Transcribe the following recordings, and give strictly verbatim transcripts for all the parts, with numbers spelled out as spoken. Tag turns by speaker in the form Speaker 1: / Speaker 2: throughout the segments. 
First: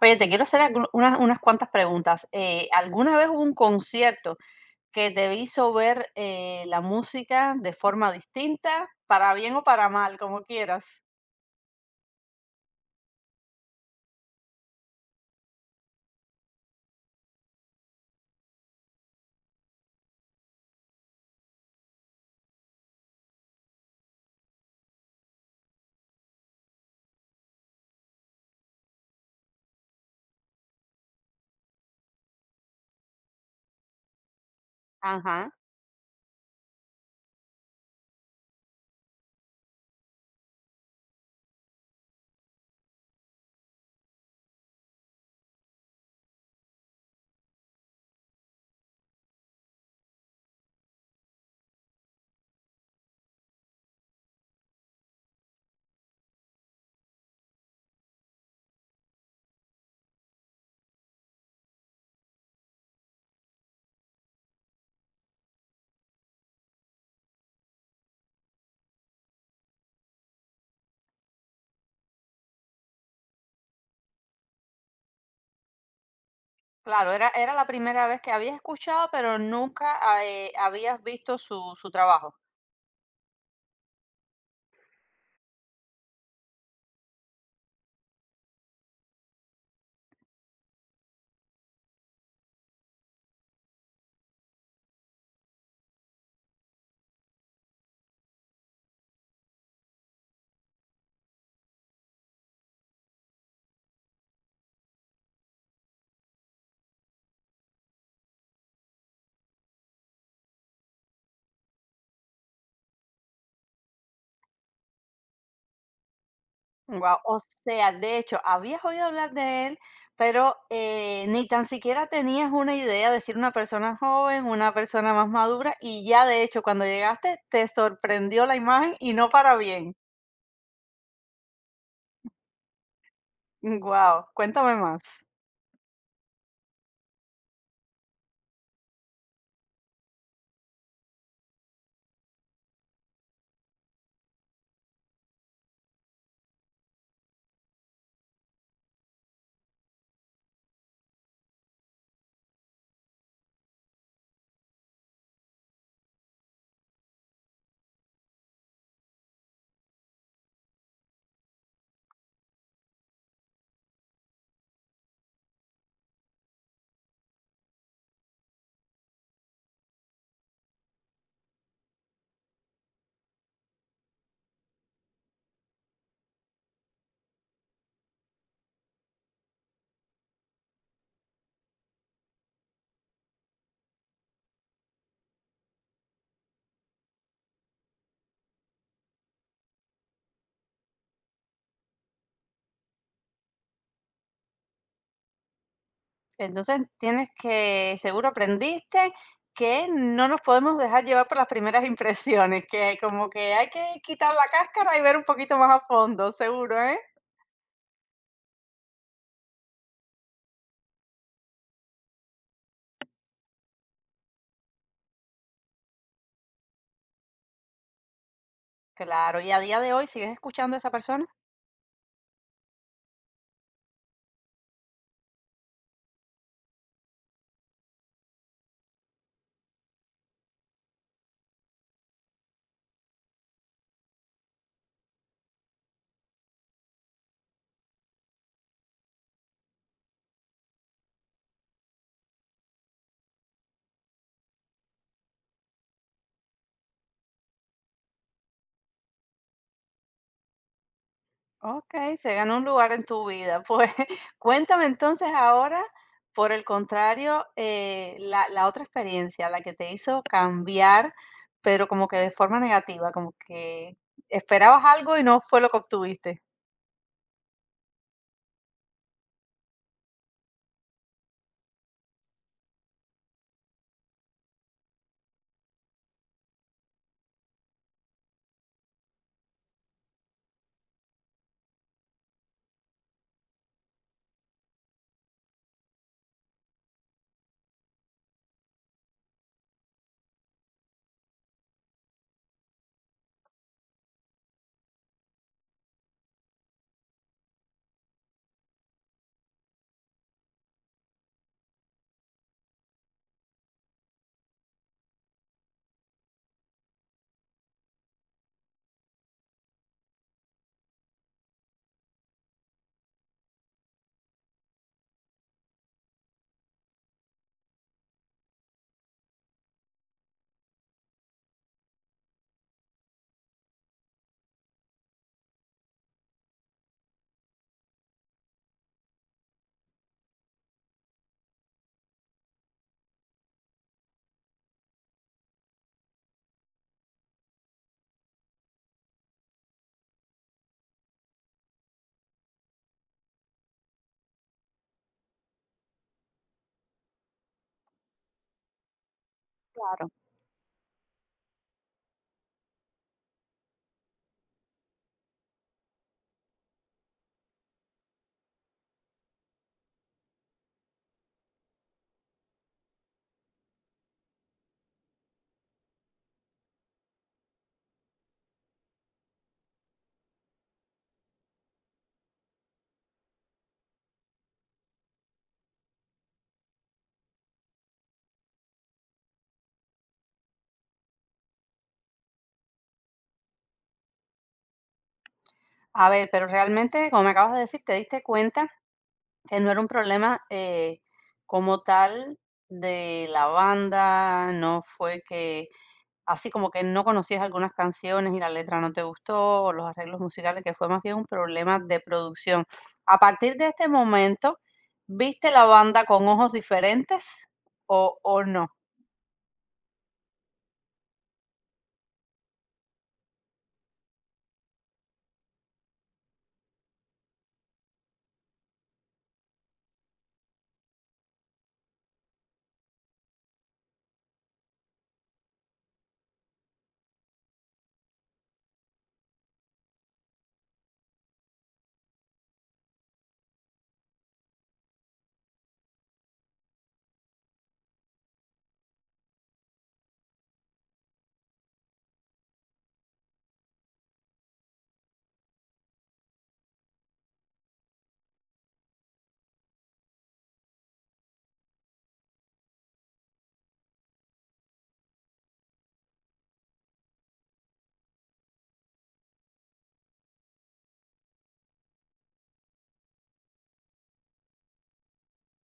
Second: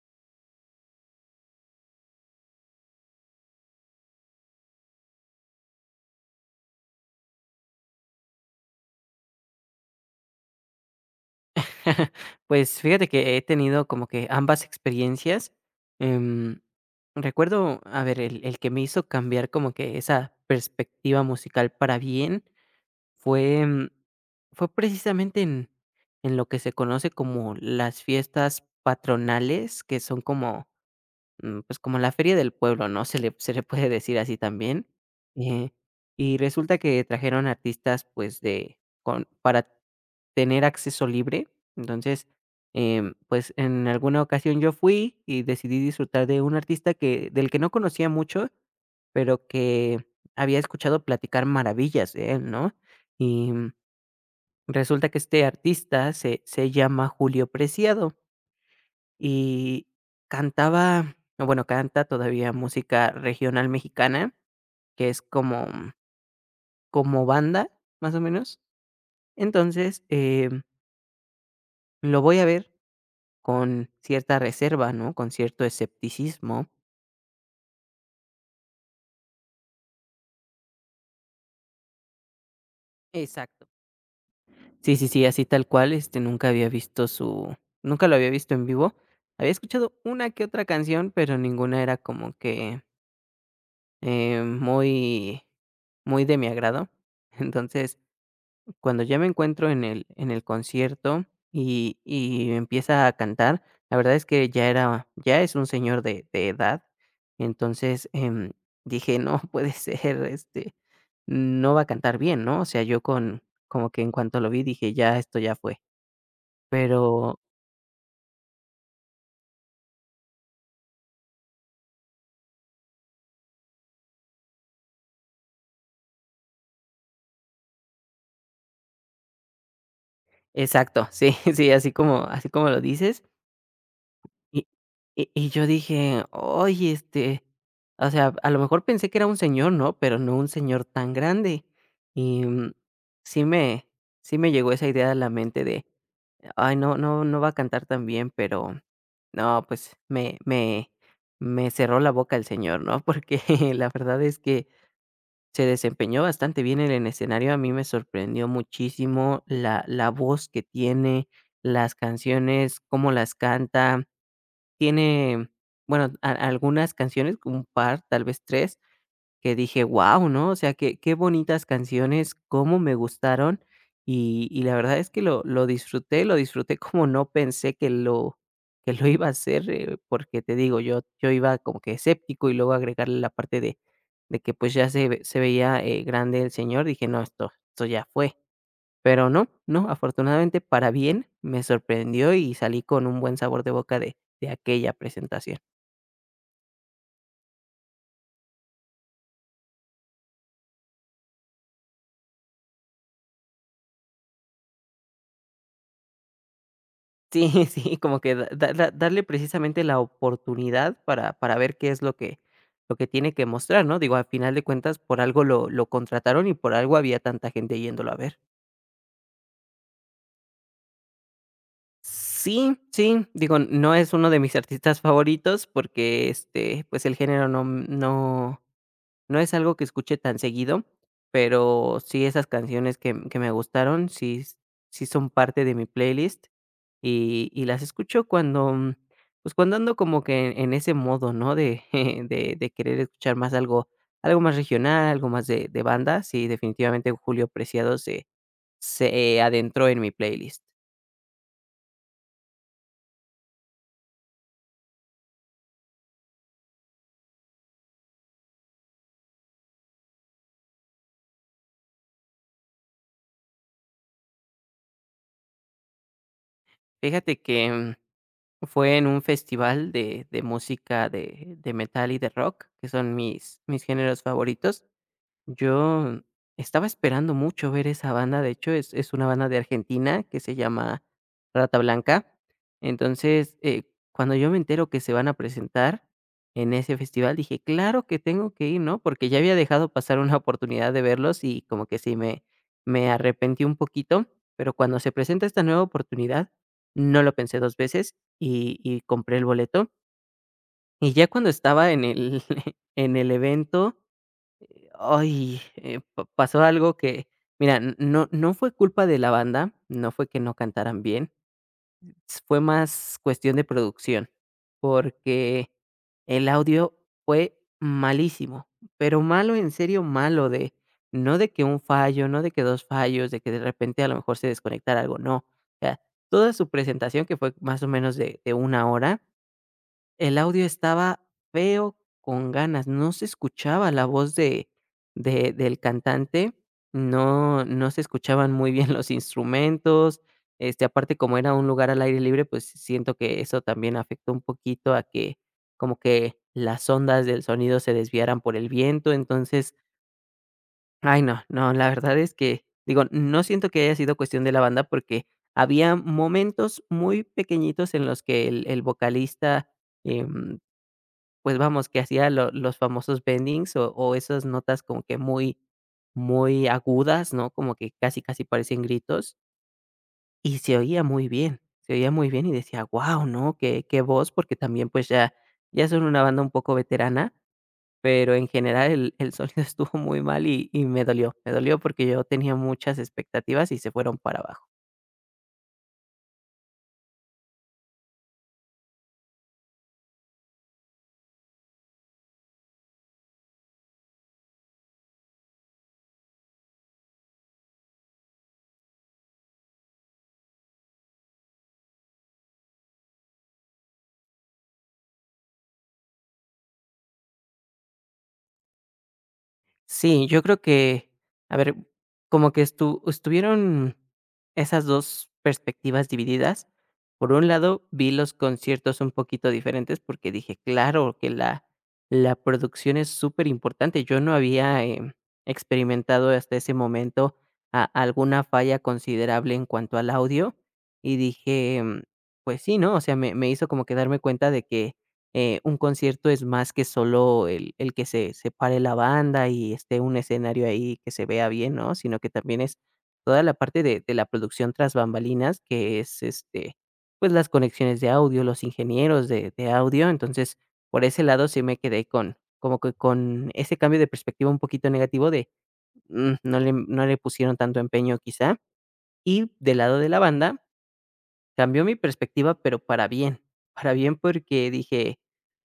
Speaker 1: Oye, te quiero hacer algu- unas, unas cuantas preguntas. Eh, ¿alguna vez hubo un concierto que te hizo ver eh, la música de forma distinta, para bien o para mal, como quieras?
Speaker 2: Pues, fíjate que he tenido como que ambas experiencias, em, recuerdo, a ver, el el que me hizo cambiar como que esa perspectiva musical para bien fue, mm, fue precisamente en en lo que se conoce como las fiestas patronales, que son como mm, pues, como la feria del pueblo, ¿no? Se le se le puede decir así también.
Speaker 1: Ajá.
Speaker 2: Eh, y resulta que trajeron artistas, pues, de con para tener acceso libre. Entonces, em, pues, en alguna ocasión yo fui y decidí disfrutar de un artista que del que no conocía mucho, pero que había escuchado platicar maravillas de él, ¿no? Y, mm, resulta que este artista se se llama Julio Preciado. Y cantaba, o bueno, canta todavía música regional mexicana, que es como como banda, más o menos. Entonces, em, lo voy a ver con cierta reserva, ¿no? Con cierto escepticismo.
Speaker 1: Claro, era, era la primera vez que habías escuchado, pero nunca ah, eh, habías visto su, su trabajo.
Speaker 2: Exacto. Sí, sí, sí, así tal cual, este, nunca había visto su nunca lo había visto en vivo. Había escuchado una que otra canción, pero ninguna era como que, eh, muy muy de mi agrado. Entonces, Cuando ya me encuentro en el en el concierto y y empieza a cantar, la verdad es que ya era ya es un señor de de edad. Entonces, em, dije: "No puede ser, este, no va a cantar bien", ¿no? O sea, yo con como que en cuanto lo vi dije: "Ya, esto ya fue".
Speaker 1: Wow, o
Speaker 2: Pero
Speaker 1: sea, de hecho, habías oído hablar de él, pero, eh, ni tan siquiera tenías una idea de si era una persona joven, una persona más madura, y ya, de hecho, cuando llegaste, te sorprendió la imagen y no para bien.
Speaker 2: exacto, sí, sí, así como así como lo dices.
Speaker 1: Wow,
Speaker 2: Y
Speaker 1: cuéntame más.
Speaker 2: y y yo dije: "Oye, este", o sea, a lo mejor pensé que era un señor, ¿no? Pero no un señor tan grande. Y, mm, sí me sí me llegó esa idea a la mente de: "Ay, no no no va a cantar tan bien", pero no, pues, me me me cerró la boca el señor, ¿no? Porque la verdad es que se desempeñó bastante bien en el escenario. A mí me sorprendió muchísimo la la voz que tiene, las canciones, cómo las canta. Tiene, bueno, a algunas canciones, como un par, tal vez tres que dije: wow, ¿no? O sea, qué qué bonitas canciones, cómo me gustaron, y y la verdad es que lo lo disfruté, lo disfruté como no pensé que lo que lo iba a hacer. Eh, porque te digo, yo yo iba como que escéptico, y luego agregarle la parte de de que, pues, ya se ve se veía, eh, grande el señor. Dije: "No, esto esto ya fue". Pero no, no, afortunadamente para bien, me sorprendió y salí con un buen sabor de boca de de aquella presentación.
Speaker 1: Entonces, tienes que seguro aprendiste que no nos podemos dejar llevar por las primeras impresiones, que como que hay que quitar la cáscara y ver un poquito más a fondo, seguro, ¿eh?
Speaker 2: Sí, sí, como que da da da darle precisamente la oportunidad para para ver qué es lo que lo que tiene que mostrar, ¿no? Digo, al final de cuentas, por algo lo lo contrataron y por algo había tanta gente yéndolo a ver.
Speaker 1: Claro, ¿y a día de hoy sigues escuchando a esa persona?
Speaker 2: Sí, sí, digo, no es uno de mis artistas favoritos porque, este, pues, el género no no no es algo que escuche tan seguido, pero sí esas canciones que que me gustaron, sí s sí son parte de mi playlist, y y las escucho cuando, mm, pues, cuando ando como que en en ese modo, ¿no? De de de querer escuchar más algo algo más regional, algo más de de banda. Sí, definitivamente Julio Preciado se se adentró en mi playlist.
Speaker 1: Okey, se ganó un lugar en tu vida. Pues, cuéntame entonces ahora, por el contrario, eh, la la otra experiencia, la que te hizo cambiar, pero como que de forma negativa, como que esperabas algo y no fue lo que obtuviste.
Speaker 2: Fíjate que, mm, fue en un festival de de música de de metal y de rock, que son mis mis géneros favoritos. Yo estaba esperando mucho ver esa banda. De hecho, es es una banda de Argentina que se llama Rata Blanca. Entonces, eh, cuando yo me entero que se van a presentar en ese festival, dije: "Claro que tengo que ir", ¿no? Porque ya había dejado pasar una oportunidad de verlos y como que sí me me arrepentí un poquito, pero cuando se presenta esta nueva oportunidad, no lo pensé dos veces y y compré el boleto. Y ya cuando estaba en el en el evento, ay, eh, pa pasó algo que, mira, n no no fue culpa de la banda, no fue que no cantaran bien. S Fue más cuestión de producción, porque el audio fue malísimo, pero malo, en serio malo. De no de que un fallo, no de que dos fallos, de que de repente a lo mejor se desconectara algo. No, o sea, toda su presentación, que fue más o menos de de una hora, el audio estaba feo con ganas, no se escuchaba la voz de de del cantante, no no se escuchaban muy bien los instrumentos. Este, aparte, como era un lugar al aire libre, pues, siento que eso también afectó un poquito a que como que las ondas del sonido se desviaran por el viento. Entonces,
Speaker 1: Claro.
Speaker 2: ay, no, no, la verdad es que, digo, no siento que haya sido cuestión de la banda, porque había momentos muy pequeñitos en los que el el vocalista, em pues vamos, que hacía lo los famosos bendings o o esas notas como que muy muy agudas, ¿no? Como que casi, casi parecían gritos, y se oía muy bien, se oía muy bien y decía: "Guau, ¿no? Qué qué voz", porque también, pues, ya ya son una banda un poco veterana. Pero en general el el sonido estuvo muy mal y y me dolió, me dolió, porque yo tenía muchas expectativas y se fueron para abajo.
Speaker 1: A ver, pero realmente, como me acabas de decir, te diste cuenta que no era un problema, eh, como tal de la banda, no fue que, así como que no conocías algunas canciones y la letra no te gustó, o los arreglos musicales, que fue más bien un problema de producción. A partir de este momento, ¿viste la banda con ojos diferentes o, o no?
Speaker 2: Sí, yo creo que, a ver, como que estu estuvieron esas dos perspectivas divididas. Por un lado, vi los conciertos un poquito diferentes porque dije: "Claro que la la producción es súper importante. Yo no había, em, experimentado hasta ese momento a alguna falla considerable en cuanto al audio, y dije, mm, pues sí, ¿no? O sea, me me hizo como que darme cuenta de que eh, un concierto es más que solo el el que se se pare la banda y esté un escenario ahí que se vea bien, ¿no? Sino que también es toda la parte de de la producción tras bambalinas, que es, este, pues, las conexiones de audio, los ingenieros de de audio. Entonces, por ese lado sí me quedé con como que con ese cambio de perspectiva un poquito negativo de, mm, no le no le pusieron tanto empeño quizá. Y del lado de la banda cambió mi perspectiva, pero para bien, para bien, porque dije,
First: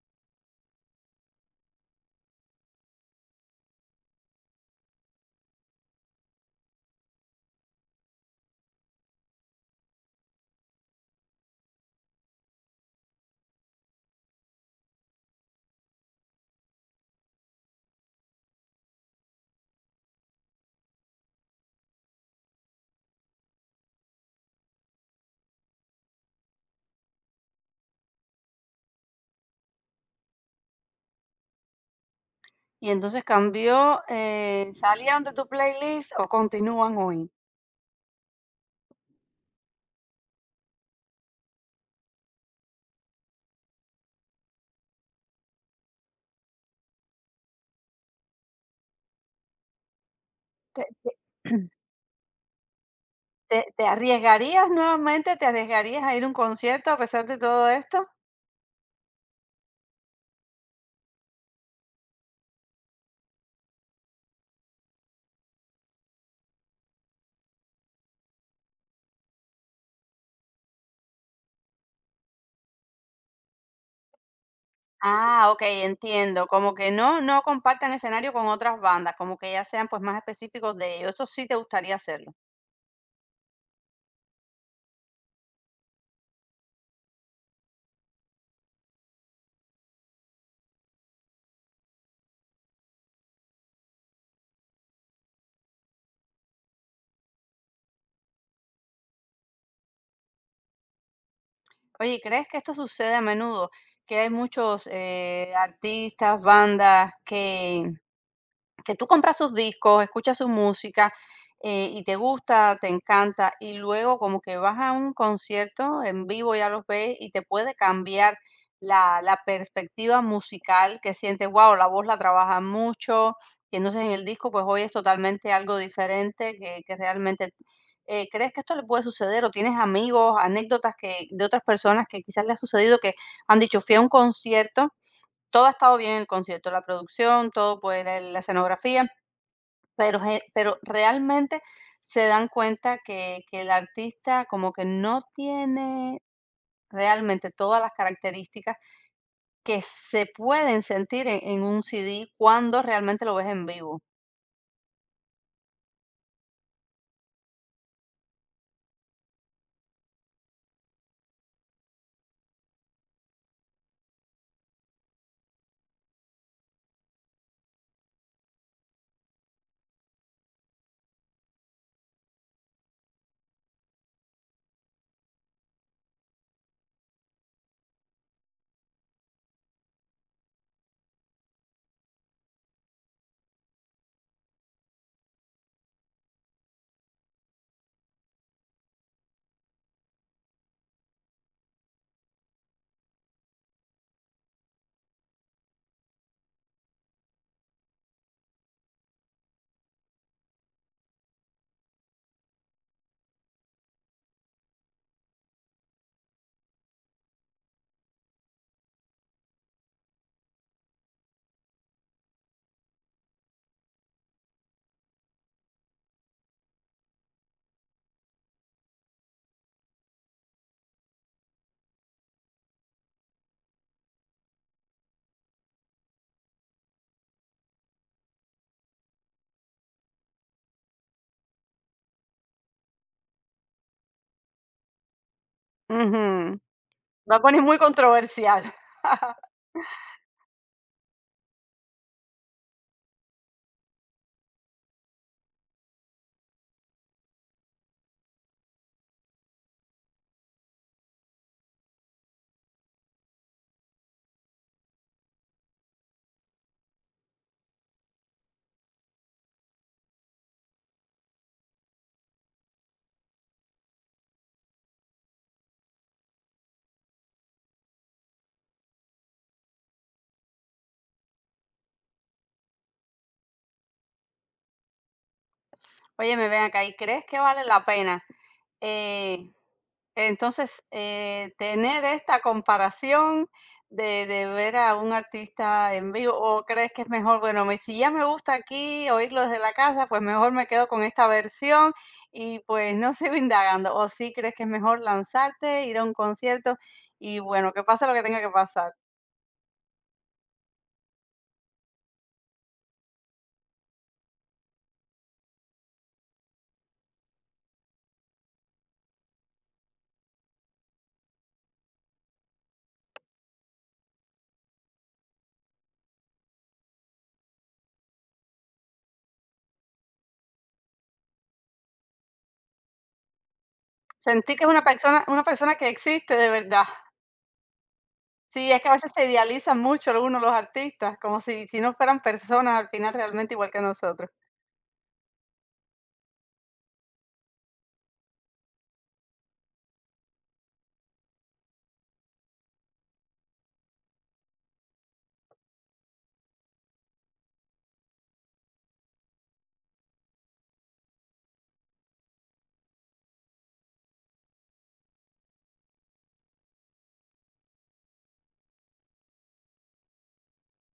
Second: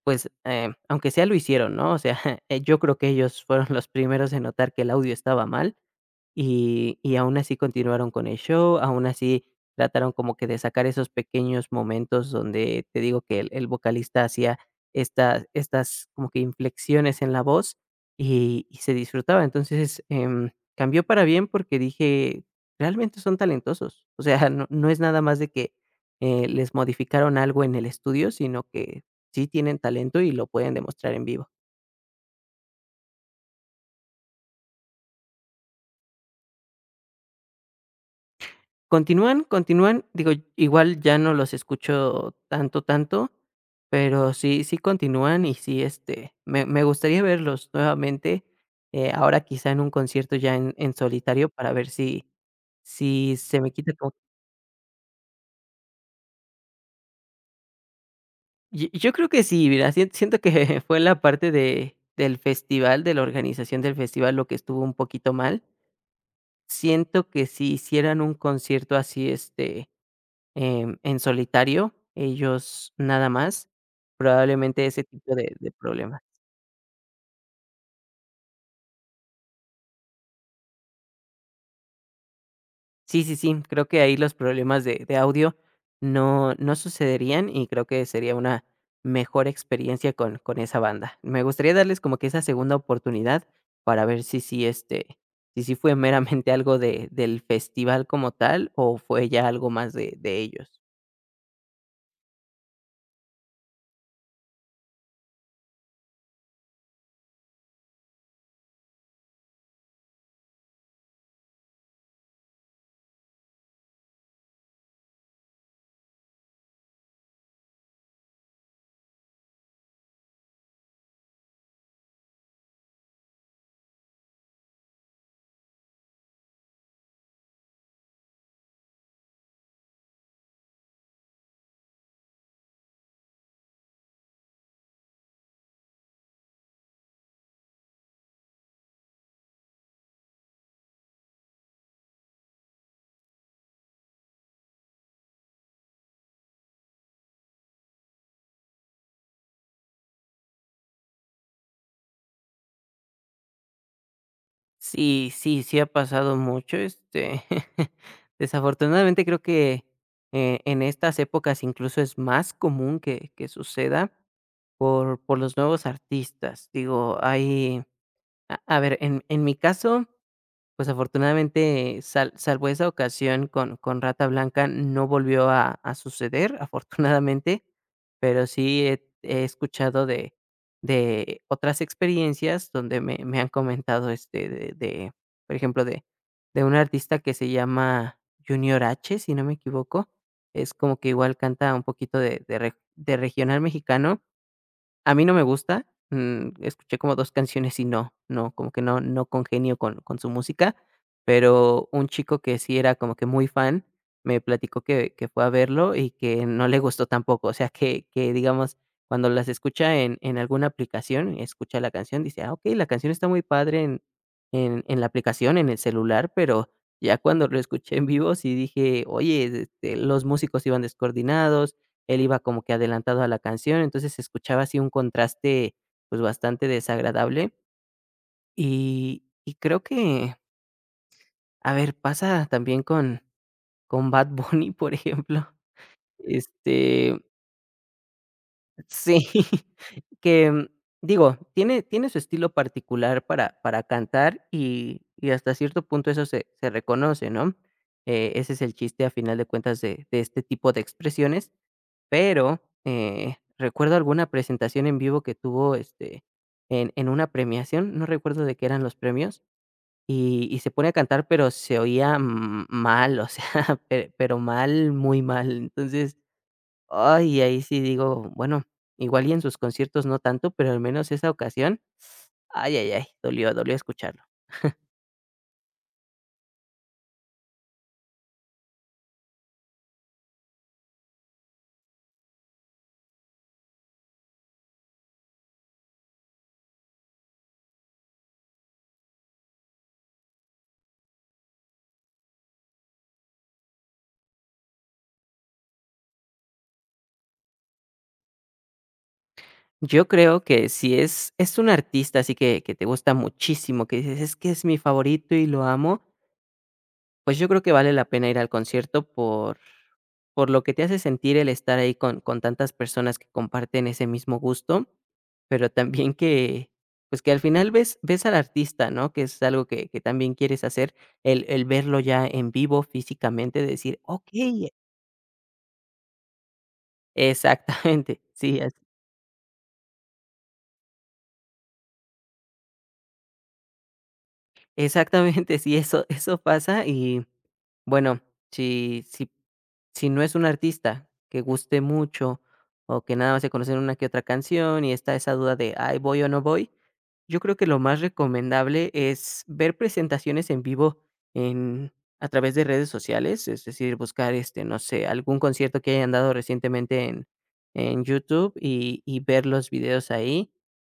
Speaker 2: pues, em, aunque sea lo hicieron, ¿no? O sea, eh, yo creo que ellos fueron los primeros en notar que el audio estaba mal, y y aún así continuaron con el show, aún así trataron como que de sacar esos pequeños momentos donde te digo que el el vocalista hacía estas estas como que inflexiones en la voz y y se disfrutaba. Entonces, em, cambió para bien, porque dije: "Realmente son talentosos". O sea, no no es nada más de que, eh, les modificaron algo en el estudio, sino que sí tienen talento y lo pueden demostrar en vivo.
Speaker 1: Y entonces cambió, eh, ¿salieron de tu playlist o continúan hoy?
Speaker 2: Continúan, continúan, digo, igual ya no los escucho tanto, tanto, pero sí sí continúan, y sí, este, me me gustaría verlos nuevamente. Eh, ahora quizá en un concierto ya en
Speaker 1: ¿Te,
Speaker 2: en solitario para ver si si se
Speaker 1: te,
Speaker 2: me
Speaker 1: te
Speaker 2: quita como.
Speaker 1: arriesgarías nuevamente? ¿Te arriesgarías a ir a un concierto a pesar de todo esto?
Speaker 2: Y yo creo que sí, mira, sien siento que fue la parte de del festival, de la organización del festival, lo que estuvo un poquito mal. Siento que si hicieran un concierto así, este, Em, en solitario, ellos nada más, probablemente ese tipo
Speaker 1: Ah,
Speaker 2: de
Speaker 1: ok,
Speaker 2: de problemas.
Speaker 1: entiendo. Como que no, no compartan escenario con otras bandas, como que ya sean pues más específicos de ellos. Eso sí te gustaría hacerlo.
Speaker 2: Sí, sí, sí, creo que ahí los problemas de de audio no no sucederían, y creo que sería una mejor experiencia con con esa banda. Me gustaría darles como que esa segunda oportunidad para ver si sí, este, si sí fue meramente algo de del festival como tal, o fue ya algo más de de ellos.
Speaker 1: Oye, ¿crees que esto sucede a menudo? Que hay muchos eh, artistas, bandas que que tú compras sus discos, escuchas su música, eh, y te gusta, te encanta, y luego como que vas a un concierto en vivo, ya los ves, y te puede cambiar la, la perspectiva musical que sientes, wow, la voz la trabaja mucho, y entonces en el disco pues hoy es totalmente algo diferente que, que realmente... eh, ¿Crees que esto le puede suceder o tienes amigos, anécdotas que, de otras personas que quizás le ha sucedido que han dicho, fui a un concierto, todo ha estado bien en el concierto, la producción, todo, pues la la escenografía, pero gen pero realmente se dan cuenta que que el artista como que no tiene realmente todas las características que se pueden sentir en en un C D cuando realmente lo ves en vivo.
Speaker 2: Sí, sí, sí ha pasado mucho, este, desafortunadamente creo que, eh, en estas épocas incluso es más común que que suceda por por los nuevos artistas. Digo, hay a a ver, en en mi caso, pues afortunadamente, sal salvo esa ocasión con con Rata Blanca, no volvió a a suceder, afortunadamente, pero sí he he escuchado de de otras experiencias donde me me han comentado, este, de de, por ejemplo, de de un artista que se llama Junior H, si no me equivoco. Es como que igual canta un poquito de de re de regional mexicano. A mí no me gusta, mm, escuché como dos canciones y no, no, como que no no congenio con con su música, pero un chico que sí era como que muy fan, me platicó que que fue a verlo y que no le gustó tampoco. O sea, que que, digamos, cuando las escucha en en alguna aplicación, escucha la canción, dice: "Ah, okey, la canción está muy padre en en en la aplicación, en el celular", pero ya cuando lo escuché en vivo sí dije: "Oye, este, los músicos iban descoordinados, él iba como que adelantado a la canción, entonces se escuchaba así un contraste, pues, bastante desagradable. Y y creo que, a ver, pasa también con con Bad Bunny, por ejemplo,
Speaker 1: Ujú.
Speaker 2: este,
Speaker 1: Bad Bunny es muy controversial.
Speaker 2: sí, que, mm, digo, tiene tiene su estilo particular para para cantar y y hasta cierto punto eso se se reconoce, ¿no? Eh, ese es el chiste, a final de cuentas, de de este tipo de expresiones. Pero, eh, recuerdo alguna presentación en vivo que tuvo, este, en en una premiación, no recuerdo de qué eran los premios, y y se pone a cantar, pero se oía m mal. O sea, pe pero mal, muy mal. Entonces, ay, ahí sí digo, bueno, igual y en sus conciertos no tanto, pero al menos esa ocasión, ay, ay, ay, dolió, dolió escucharlo.
Speaker 1: Oye, me ven acá, ¿y crees que vale la pena, eh, entonces, eh, tener esta comparación de de ver a un artista en vivo, ¿o crees que es mejor? Bueno, me si ya me gusta aquí oírlo desde la casa, pues mejor me quedo con esta versión y, pues, no sigo indagando, ¿o sí crees que es mejor lanzarte, ir a un concierto y, bueno, que pase lo que tenga que pasar?
Speaker 2: Yo creo que si es es un artista así que que te gusta muchísimo, que dices: "Es que es mi favorito y lo amo". Pues yo creo que vale la pena ir al concierto por por lo que te hace sentir el estar ahí con con tantas personas que comparten ese mismo gusto, pero también que, pues, que al final ves ves al artista, ¿no? Que es algo que que también quieres hacer, el el verlo ya en vivo físicamente, decir:
Speaker 1: Sentir que es
Speaker 2: "Okey".
Speaker 1: una persona una persona que existe de verdad.
Speaker 2: Exactamente, sí.
Speaker 1: Sí, es que a veces se idealizan mucho algunos los artistas, como si si no fueran personas al final realmente igual que nosotros.
Speaker 2: Exactamente, sí, eso eso pasa y, bueno, si si si no es un artista que guste mucho, o que nada más se conocen una que otra canción, y está esa duda de: "Ay, ¿voy o no voy?". Yo creo que lo más recomendable es ver presentaciones en vivo en a través de redes sociales, es decir, buscar, este, no sé, algún concierto que hayan dado recientemente en en YouTube y y ver los videos ahí.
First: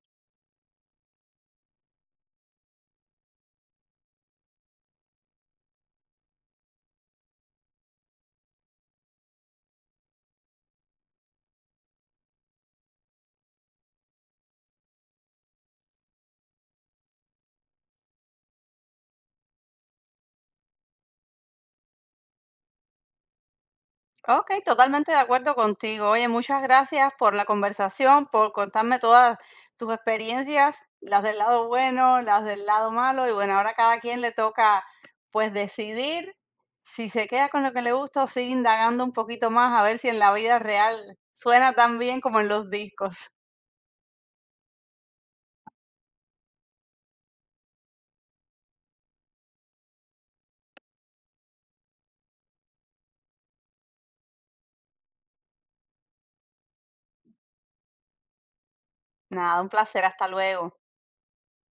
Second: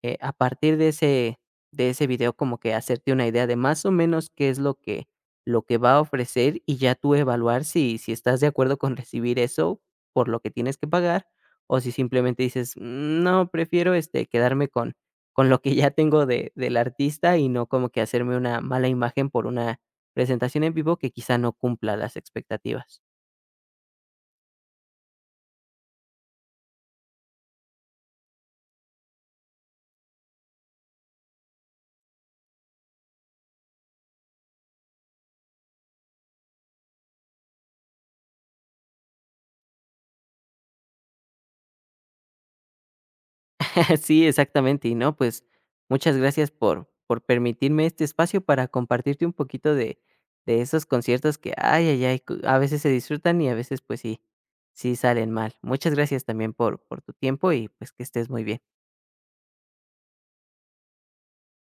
Speaker 2: Eh, a partir de ese de ese video como que hacerte una idea de más o menos qué es lo que lo que va a ofrecer, y ya tú evaluar si si estás de acuerdo con recibir eso por lo que tienes que pagar, o si simplemente dices: "Mm, no, prefiero, este, quedarme con con lo que ya tengo de del artista y no como que hacerme una mala imagen por una presentación en vivo que quizá no cumpla las expectativas".
Speaker 1: Ok, totalmente de acuerdo contigo. Oye, muchas gracias por la conversación, por contarme todas tus experiencias, las del lado bueno, las del lado malo. Y bueno, ahora cada quien le toca pues decidir si se queda con lo que le gusta o sigue indagando un poquito más a ver si en la vida real suena tan bien como en los discos.
Speaker 2: Sí, exactamente. Y no, pues muchas gracias por, por permitirme este espacio para compartirte un poquito de, de esos conciertos que, ay, ay, ay, cu- a veces se disfrutan y a veces pues sí, sí salen mal. Muchas gracias también por, por tu tiempo, y pues que estés muy bien.
Speaker 1: Nada, un placer, hasta luego.